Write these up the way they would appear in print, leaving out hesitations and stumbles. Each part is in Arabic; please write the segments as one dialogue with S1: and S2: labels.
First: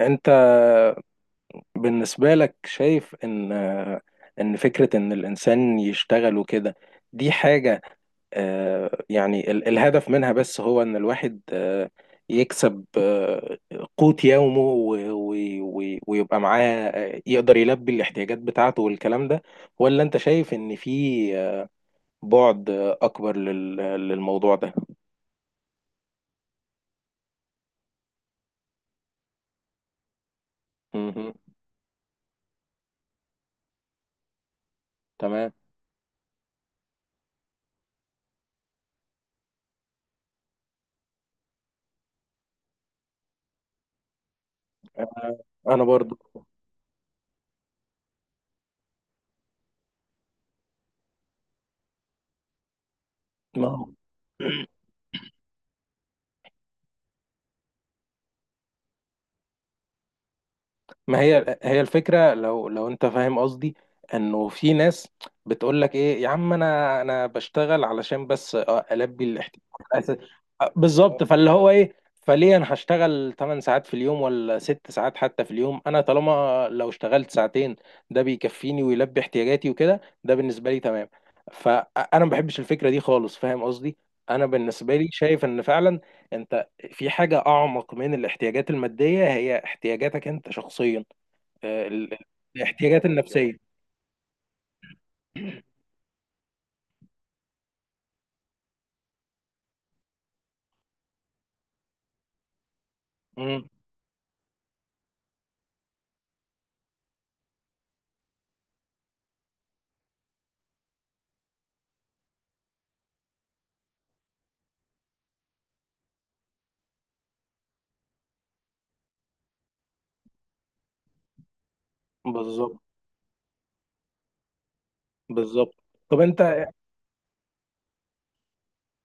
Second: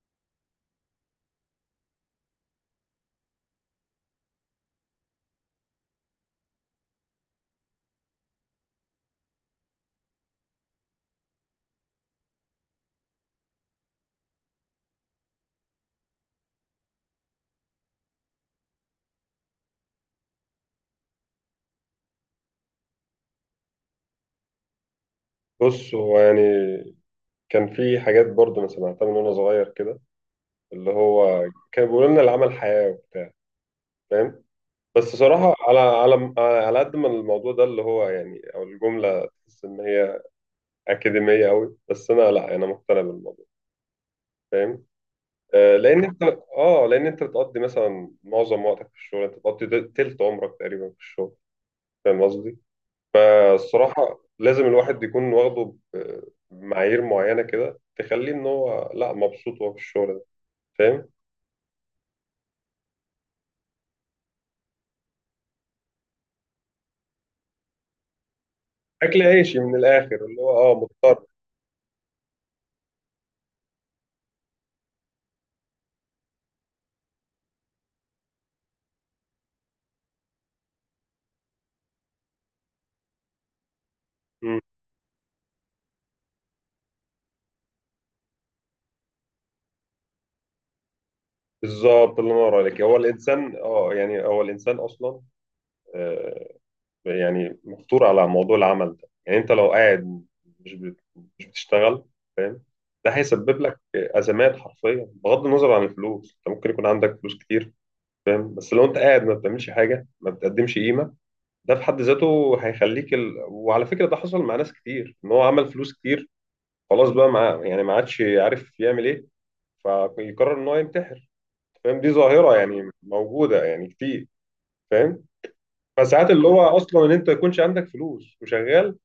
S1: انت بالنسبة لك شايف ان فكرة ان الانسان يشتغل وكده دي حاجة الهدف منها بس هو ان الواحد يكسب قوت يومه ويبقى معاه يقدر يلبي الاحتياجات بتاعته والكلام ده، ولا انت شايف ان في آه، بعد اكبر للموضوع ده؟
S2: بص هو يعني كان في حاجات برضه انا سمعتها من وانا صغير كده اللي
S1: مهم.
S2: هو كان بيقولوا لنا العمل حياة وبتاع. فاهم؟ بس
S1: تمام.
S2: صراحة على قد ما الموضوع ده اللي هو يعني او الجملة تحس ان هي اكاديمية قوي، بس انا لا، انا مقتنع بالموضوع. فاهم؟
S1: آه، انا
S2: لان
S1: برضو.
S2: انت، اه لان انت بتقضي مثلا معظم وقتك في الشغل، انت بتقضي تلت عمرك تقريبا في الشغل. فاهم قصدي؟
S1: ما هو
S2: فالصراحة لازم الواحد يكون بمعايير معينة كده تخليه إن هو لأ، مبسوط وهو في الشغل ده. فاهم؟
S1: ما هي الفكرة، لو انت فاهم قصدي، انه في ناس بتقول لك ايه يا عم، انا بشتغل علشان بس اه
S2: أكل
S1: البي
S2: عيشي
S1: الاحتياج
S2: من الآخر،
S1: الأساسي.
S2: اللي هو
S1: اه
S2: أه
S1: بالظبط،
S2: مضطر.
S1: فاللي هو ايه، فليه انا هشتغل 8 ساعات في اليوم ولا 6 ساعات حتى في اليوم، انا طالما لو اشتغلت ساعتين ده بيكفيني ويلبي احتياجاتي وكده، ده بالنسبة لي تمام. فانا ما بحبش الفكرة دي خالص، فاهم قصدي. انا
S2: مم.
S1: بالنسبة لي شايف ان فعلا انت في حاجة أعمق من الاحتياجات المادية، هي احتياجاتك أنت شخصيا. آه،
S2: بالظبط،
S1: ال-
S2: اللي نور عليك، هو
S1: الاحتياجات
S2: الإنسان
S1: النفسية.
S2: أه يعني هو الإنسان أصلا آه، يعني مفطور على موضوع العمل ده. يعني أنت لو قاعد مش بت- مش بتشتغل، فاهم؟ ده هيسبب
S1: مم.
S2: لك أزمات حرفيا بغض النظر عن الفلوس. أنت ممكن يكون عندك فلوس كتير، فاهم؟ بس لو أنت قاعد ما بتعملش حاجة، ما بتقدمش قيمة، ده في حد ذاته هيخليك ال... وعلى فكرة ده حصل مع ناس كتير، ان هو عمل فلوس كتير، خلاص بقى مع... يعني ما عادش عارف يعمل ايه، فيقرر ان هو ينتحر. فاهم؟ دي ظاهرة
S1: بالظبط.
S2: يعني موجودة يعني كتير. فاهم؟
S1: بالظبط. طب
S2: فساعات اللي هو
S1: أنت
S2: اصلا ان انت ما يكونش عندك فلوس وشغال،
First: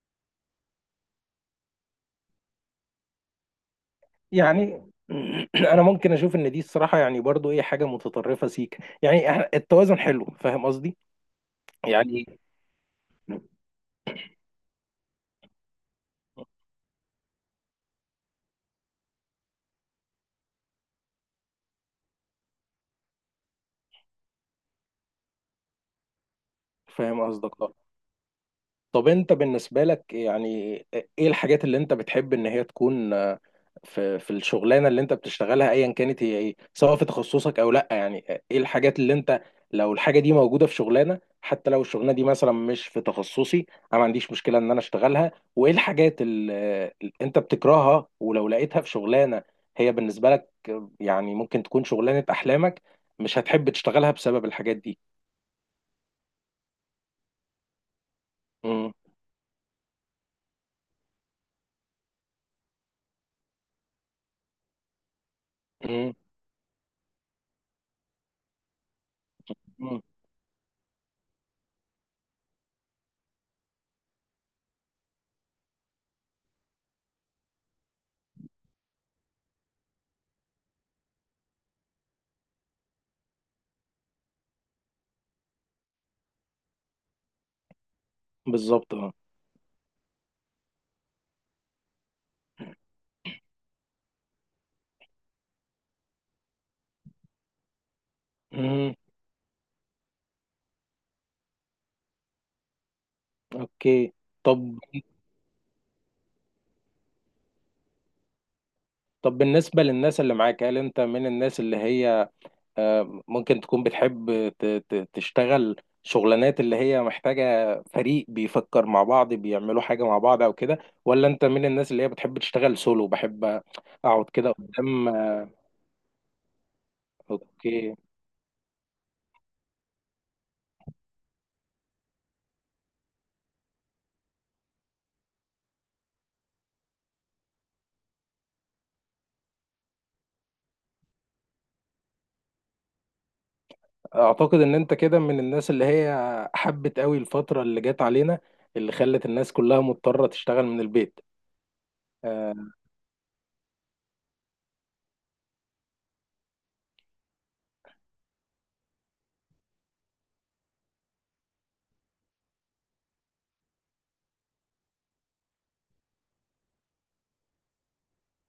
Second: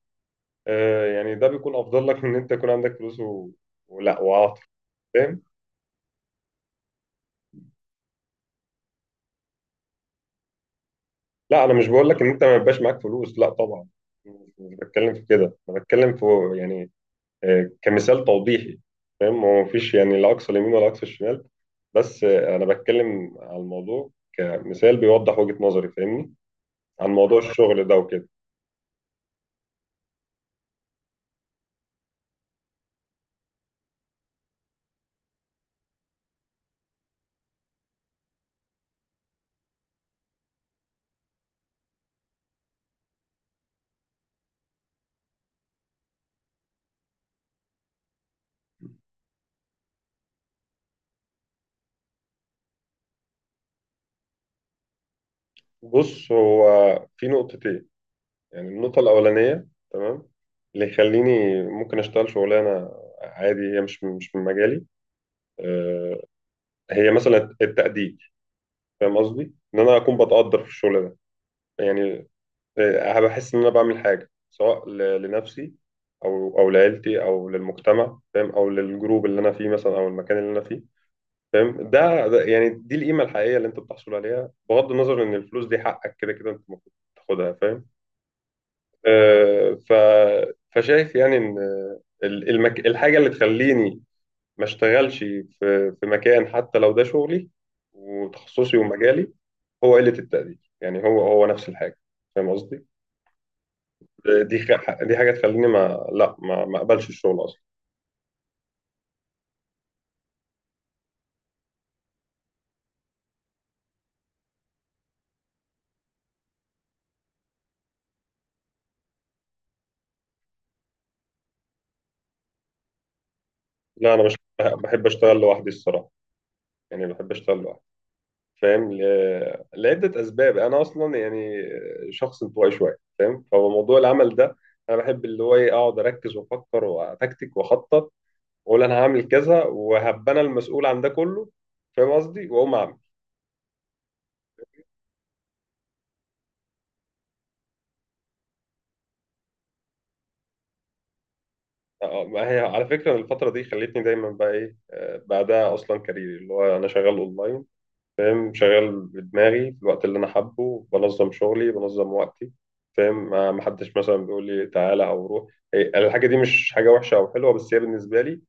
S2: يعني ده بيكون افضل لك من ان انت يكون عندك فلوس و... ولا وعاطل.
S1: يعني
S2: فاهم؟
S1: أنا ممكن أشوف إن دي الصراحة يعني برضو إيه حاجة متطرفة سيك، يعني التوازن حلو، فاهم قصدي؟
S2: لا انا مش بقول لك ان
S1: يعني
S2: انت ما يبقاش معاك فلوس، لا طبعا، مش بتكلم في كده. انا بتكلم في يعني كمثال توضيحي. فاهم؟ هو مفيش يعني لا اقصى اليمين ولا اقصى الشمال، بس انا بتكلم على الموضوع كمثال بيوضح وجهة نظري، فاهمني؟ عن
S1: فاهم
S2: موضوع
S1: قصدك.
S2: الشغل ده وكده.
S1: طب انت بالنسبة لك يعني ايه الحاجات اللي انت بتحب ان هي تكون في الشغلانة اللي انت بتشتغلها ايا كانت هي ايه، سواء في تخصصك او لا، يعني ايه الحاجات اللي انت، لو الحاجة دي موجودة في شغلانة حتى لو الشغلانة دي مثلا مش في تخصصي انا ما عنديش مشكلة ان انا اشتغلها، وايه الحاجات اللي اللي انت بتكرهها ولو لقيتها في شغلانة هي بالنسبة لك، يعني ممكن تكون شغلانة احلامك مش هتحب تشتغلها بسبب الحاجات دي.
S2: بص، هو في نقطتين، يعني
S1: امم.
S2: النقطة الأولانية، تمام، اللي يخليني ممكن أشتغل شغلانة عادي هي مش من مجالي،
S1: امم.
S2: آه، هي مثلا التقدير. فاهم قصدي؟ إن أنا أكون بتقدر في الشغل ده يعني، بحس ان انا بعمل حاجه سواء لنفسي او لعيلتي او للمجتمع، فاهم، او للجروب اللي انا فيه مثلا او المكان اللي انا فيه. فاهم؟ ده يعني دي القيمه الحقيقيه اللي انت بتحصل عليها، بغض النظر ان الفلوس دي حقك كده كده انت المفروض تاخدها. فاهم؟
S1: بالظبط اه.
S2: آه، ف فشايف يعني ان المك... الحاجه اللي تخليني ما اشتغلش في في مكان حتى لو ده شغلي وتخصصي ومجالي، هو قله التقدير. يعني هو هو نفس الحاجه. فاهم قصدي؟
S1: اوكي. طب
S2: دي حاجه تخليني ما اقبلش الشغل اصلا.
S1: طب بالنسبة للناس اللي معاك، هل انت من الناس اللي هي ممكن تكون بتحب تشتغل شغلانات اللي هي محتاجة فريق بيفكر مع بعض بيعملوا حاجة مع بعض او كده، ولا انت من الناس اللي هي بتحب تشتغل سولو؟ بحب
S2: لا انا
S1: اقعد
S2: مش
S1: كده
S2: بحب
S1: قدام.
S2: اشتغل لوحدي الصراحه، يعني بحب اشتغل لوحدي.
S1: اوكي.
S2: فاهم؟ لعده اسباب، انا اصلا يعني شخص انطوائي شويه. فاهم؟ فموضوع العمل ده انا بحب اللي هو ايه، اقعد اركز وافكر واتكتك واخطط واقول انا هعمل كذا وهبقى انا المسؤول عن ده كله. فاهم قصدي؟ واقوم اعمل.
S1: اعتقد ان انت كده من الناس اللي هي حبت قوي الفترة اللي جت علينا، اللي خلت الناس كلها مضطرة تشتغل من البيت.
S2: ما
S1: آه،
S2: هي على فكره الفتره دي خلتني دايما بقى ايه بعدها اصلا كاريري اللي هو انا شغال اونلاين. فاهم؟ شغال بدماغي في الوقت اللي انا حابه، بنظم شغلي بنظم وقتي. فاهم؟ ما حدش مثلا بيقول لي تعالى او روح. هي الحاجه دي مش حاجه وحشه او حلوه، بس هي بالنسبه لي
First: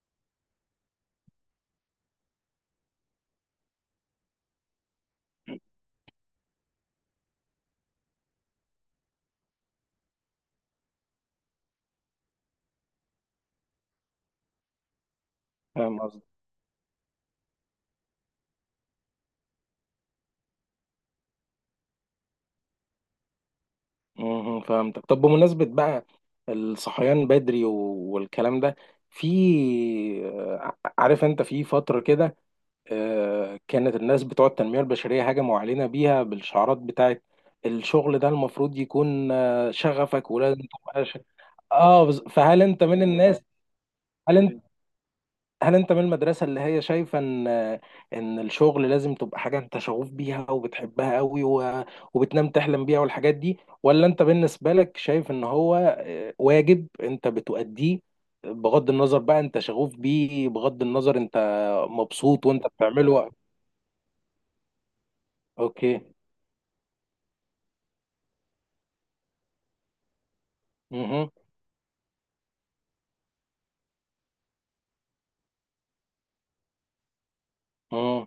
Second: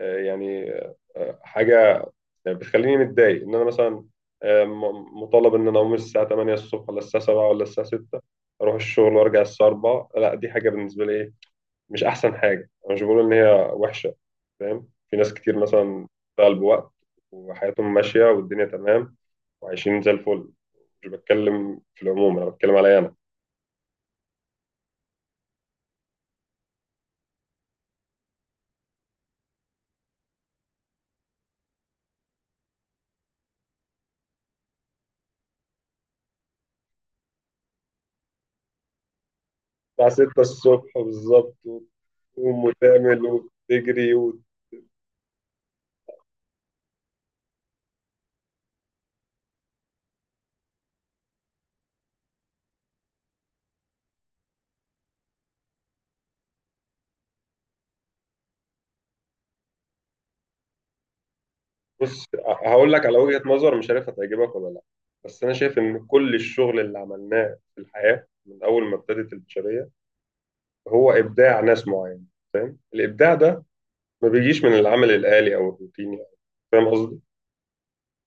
S2: آه، يعني حاجه بتخليني متضايق، ان انا مثلا مطالب ان انا اقوم الساعه 8 الصبح ولا الساعه 7 ولا الساعه 6 اروح الشغل وارجع الساعه 4. لا دي حاجه بالنسبه لي ايه، مش احسن حاجه. انا مش بقول ان هي وحشه، فاهم؟ في ناس كتير
S1: فاهم.
S2: مثلا بتشتغل بوقت وحياتهم ماشيه والدنيا تمام وعايشين زي الفل. مش بتكلم في العموم، انا بتكلم عليا انا.
S1: مهم. فهمتك. طب بمناسبة بقى الصحيان بدري والكلام ده، في عارف انت في فترة كده كانت الناس بتوع التنمية البشرية هجموا علينا بيها بالشعارات بتاعت الشغل ده، المفروض يكون
S2: الساعه
S1: شغفك
S2: 6
S1: ولازم
S2: الصبح
S1: تبقى ش...
S2: بالظبط
S1: اه فهل
S2: وتقوم
S1: انت من
S2: وتعمل
S1: الناس،
S2: وتجري
S1: هل انت هل انت من المدرسة اللي هي شايفة ان ان الشغل لازم تبقى حاجة انت شغوف بيها وبتحبها قوي و... وبتنام تحلم بيها والحاجات دي، ولا انت بالنسبة لك شايف ان هو واجب انت بتؤديه بغض النظر بقى انت شغوف بيه، بغض النظر انت
S2: بص،
S1: مبسوط وانت
S2: هقول لك على
S1: بتعمله؟
S2: وجهة نظر مش عارف هتعجبك ولا لا، بس انا شايف
S1: اوكي.
S2: ان كل الشغل اللي عملناه في الحياة من اول ما ابتدت البشرية هو
S1: مهم.
S2: ابداع ناس معينة. فاهم؟ الابداع ده ما بيجيش من العمل الآلي او الروتيني. فاهم قصدي؟
S1: مم.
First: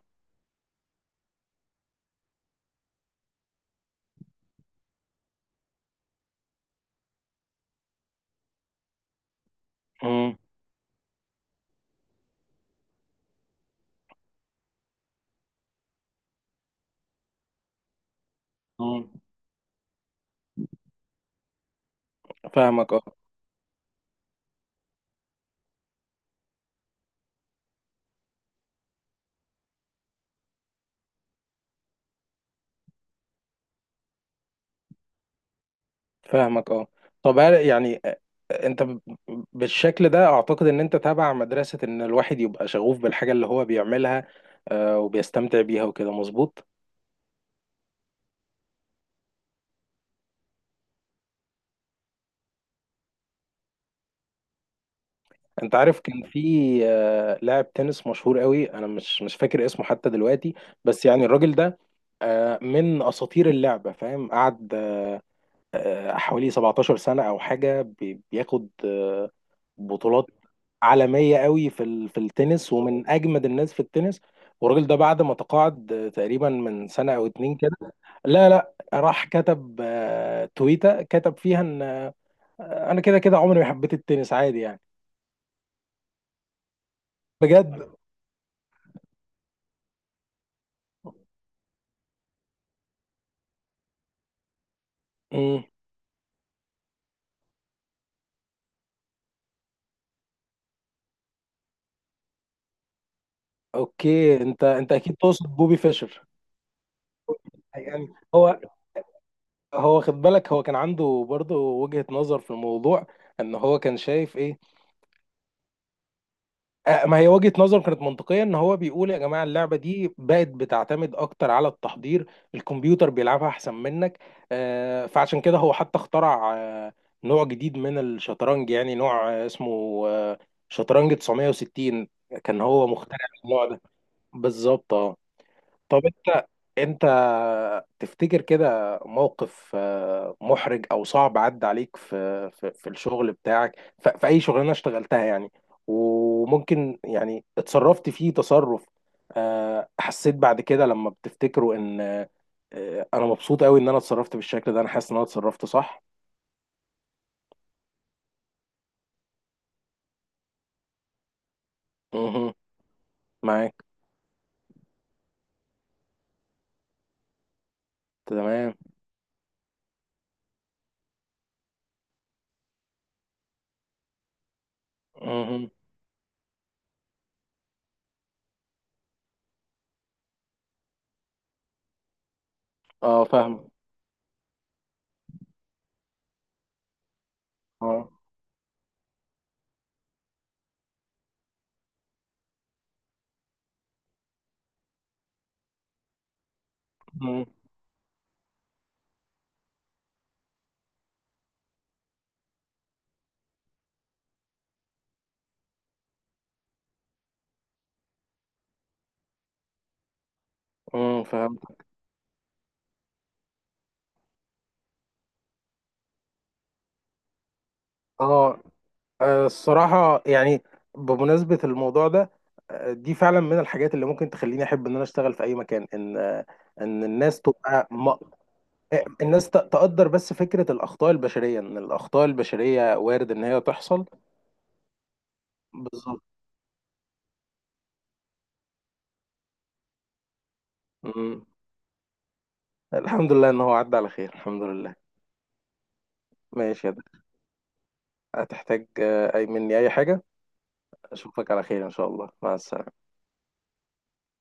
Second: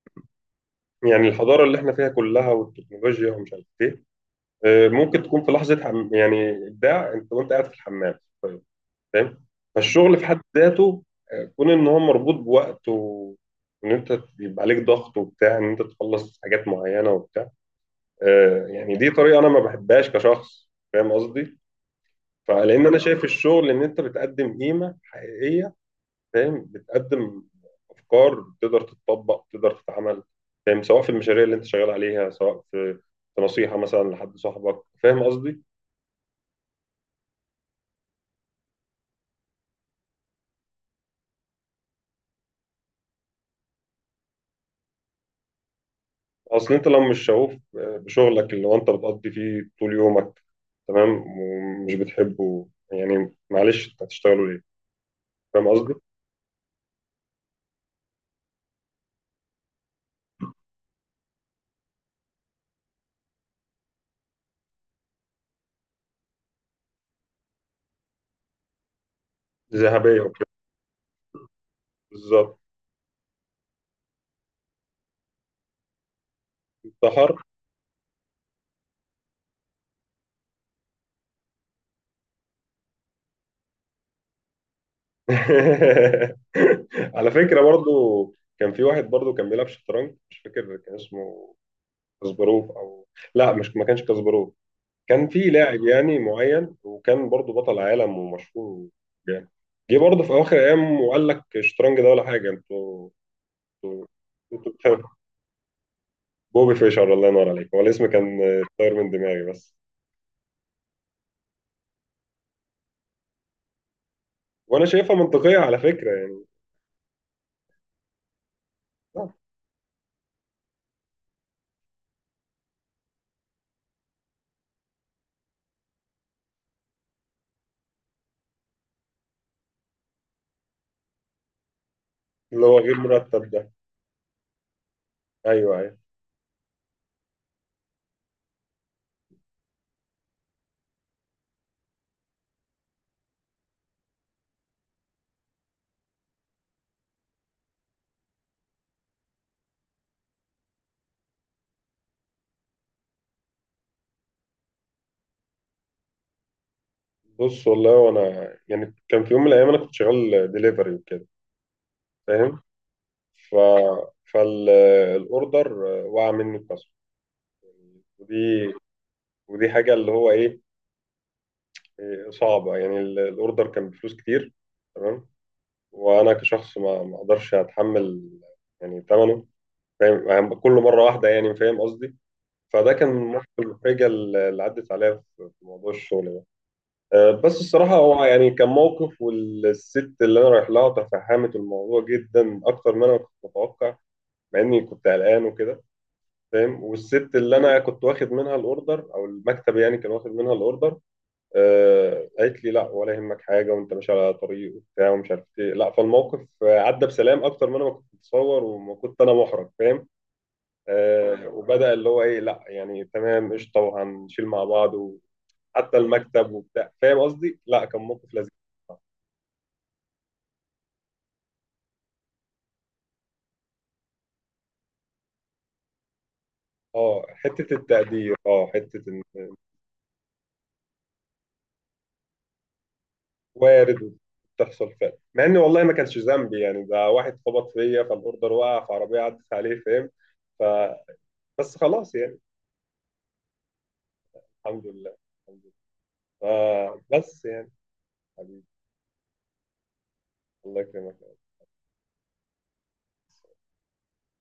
S2: يعني الحضارة اللي احنا فيها كلها والتكنولوجيا ومش عارف ايه، ممكن تكون في لحظة حم... يعني ابداع انت وانت قاعد في الحمام. طيب. فاهم؟ فالشغل في
S1: مم.
S2: حد ذاته، كون ان هو مربوط بوقت وان انت بيبقى عليك ضغط وبتاع، ان انت تخلص حاجات معينه وبتاع، يعني دي
S1: مم.
S2: طريقه انا ما بحبهاش كشخص. فاهم قصدي؟ فلان
S1: فاهمك
S2: انا
S1: اه.
S2: شايف الشغل ان انت بتقدم قيمه حقيقيه، فاهم، بتقدم افكار تقدر تتطبق تقدر تتعمل. فاهم؟ سواء في المشاريع اللي انت شغال عليها، سواء في في نصيحه مثلا لحد صاحبك. فاهم قصدي؟
S1: فاهمك اه. طب هل- يعني انت بالشكل ده اعتقد ان انت تابع مدرسة ان الواحد يبقى شغوف بالحاجة اللي هو بيعملها وبيستمتع بيها وكده، مظبوط؟
S2: اصل انت لو مش شغوف بشغلك اللي هو انت بتقضي فيه طول يومك، تمام، ومش بتحبه، يعني معلش انت هتشتغله ليه؟ فاهم
S1: انت
S2: قصدي؟
S1: عارف كان في لاعب تنس مشهور قوي، انا مش فاكر اسمه حتى دلوقتي، بس يعني الراجل ده من اساطير اللعبه، فاهم، قعد حوالي 17 سنه او حاجه بياخد
S2: ذهبية
S1: بطولات
S2: وكده.
S1: عالميه قوي في في
S2: بالظبط.
S1: التنس، ومن اجمد الناس في التنس. والراجل ده بعد ما تقاعد تقريبا من
S2: انت
S1: سنه او
S2: حر.
S1: اتنين كده، لا راح كتب تويته، كتب فيها ان انا كده كده عمري ما حبيت التنس، عادي يعني.
S2: على فكرة
S1: بجد.
S2: برضو كان في واحد برضو كان بيلعب شطرنج، مش فاكر كان اسمه كاسباروف او، لا مش ما كانش كاسباروف، كان في
S1: مم.
S2: لاعب يعني معين وكان برضو بطل عالم ومشهور. يعني جه برضه في اواخر ايام وقال لك الشطرنج ده ولا حاجه، انتوا
S1: اوكي،
S2: انتوا
S1: انت
S2: بتحب.
S1: اكيد تقصد بوبي فيشر.
S2: بوبي فيشر، الله ينور عليك، هو الاسم
S1: يعني
S2: كان
S1: هو،
S2: طاير من دماغي بس.
S1: هو خد بالك هو كان عنده برضه وجهة نظر في الموضوع، ان هو كان شايف ايه.
S2: وانا شايفها منطقيه على فكره يعني.
S1: آه ما هي وجهة نظر كانت منطقية، ان هو بيقول يا
S2: آه،
S1: جماعة اللعبة دي بقت بتعتمد اكتر على التحضير، الكمبيوتر بيلعبها احسن منك. آه فعشان كده هو حتى اخترع آه نوع جديد من الشطرنج، يعني نوع آه اسمه آه شطرنج 960. كان
S2: اللي هو
S1: هو
S2: غير
S1: مخترع
S2: مرتب
S1: النوع
S2: ده.
S1: ده. بالظبط آه.
S2: ايوه ايوه.
S1: طب انت تفتكر كده موقف محرج او صعب عدى عليك في الشغل بتاعك في اي شغلانه اشتغلتها، يعني وممكن يعني اتصرفت فيه تصرف حسيت بعد كده لما بتفتكره ان انا مبسوط قوي ان انا اتصرفت بالشكل ده، انا حاسس ان انا اتصرفت صح؟
S2: بص والله، وانا يعني كان في يوم من الايام انا كنت شغال ديليفري وكده.
S1: مهم.
S2: فاهم؟ ف
S1: معاك.
S2: فالاوردر وقع مني الكسر، ودي
S1: تمام.
S2: ودي حاجه اللي هو ايه، صعبه. يعني الاوردر كان بفلوس كتير، تمام،
S1: مهم.
S2: وانا كشخص ما اقدرش اتحمل يعني ثمنه. فاهم؟ يعني كل مره واحده يعني. فاهم قصدي؟ فده كان من
S1: اه
S2: المواقف
S1: فاهم.
S2: المحرجة اللي عدت عليا في في موضوع الشغل ده. بس الصراحة
S1: اه.
S2: هو يعني كان موقف، والست اللي أنا رايح لها تفهمت الموضوع جدا أكتر ما أنا كنت متوقع، مع إني كنت قلقان وكده. فاهم؟ والست
S1: مم.
S2: اللي أنا كنت واخد منها الأوردر، أو المكتب يعني كان واخد منها الأوردر، قالت لي لا ولا يهمك حاجة، وأنت ماشي على طريق وبتاع ومش عارف إيه، لا فالموقف عدى بسلام أكتر ما أنا ما كنت متصور وما كنت أنا محرج. فاهم؟
S1: مم. فهمت.
S2: وبدأ اللي هو ايه، لا يعني تمام قشطه وهنشيل مع بعض وحتى المكتب وبتاع. فاهم قصدي؟ لا كان موقف لذيذ.
S1: اه. الصراحة يعني بمناسبة الموضوع ده، دي فعلا من الحاجات اللي ممكن تخليني أحب إن أنا أشتغل في أي مكان، إن إن
S2: اه
S1: الناس
S2: حته
S1: تبقى م...
S2: التقدير، اه حته ان
S1: الناس تقدر، بس فكرة الأخطاء البشرية إن الأخطاء البشرية وارد إن هي تحصل.
S2: وارد، وبتحصل فعلا. مع ان والله ما كانش
S1: بالظبط.
S2: ذنبي، يعني ده واحد خبط فيا فالاوردر وقع، فعربيه عدت عليه. فاهم؟ ف
S1: مم.
S2: بس خلاص يعني.
S1: الحمد لله إن هو عدى على خير، الحمد
S2: الحمد
S1: لله.
S2: لله. الحمد لله.
S1: ماشي يا
S2: آه
S1: ده،
S2: بس يعني حبيبي،
S1: هتحتاج أي مني أي حاجة؟
S2: الله يكرمك.
S1: أشوفك على خير إن شاء الله، مع السلامة.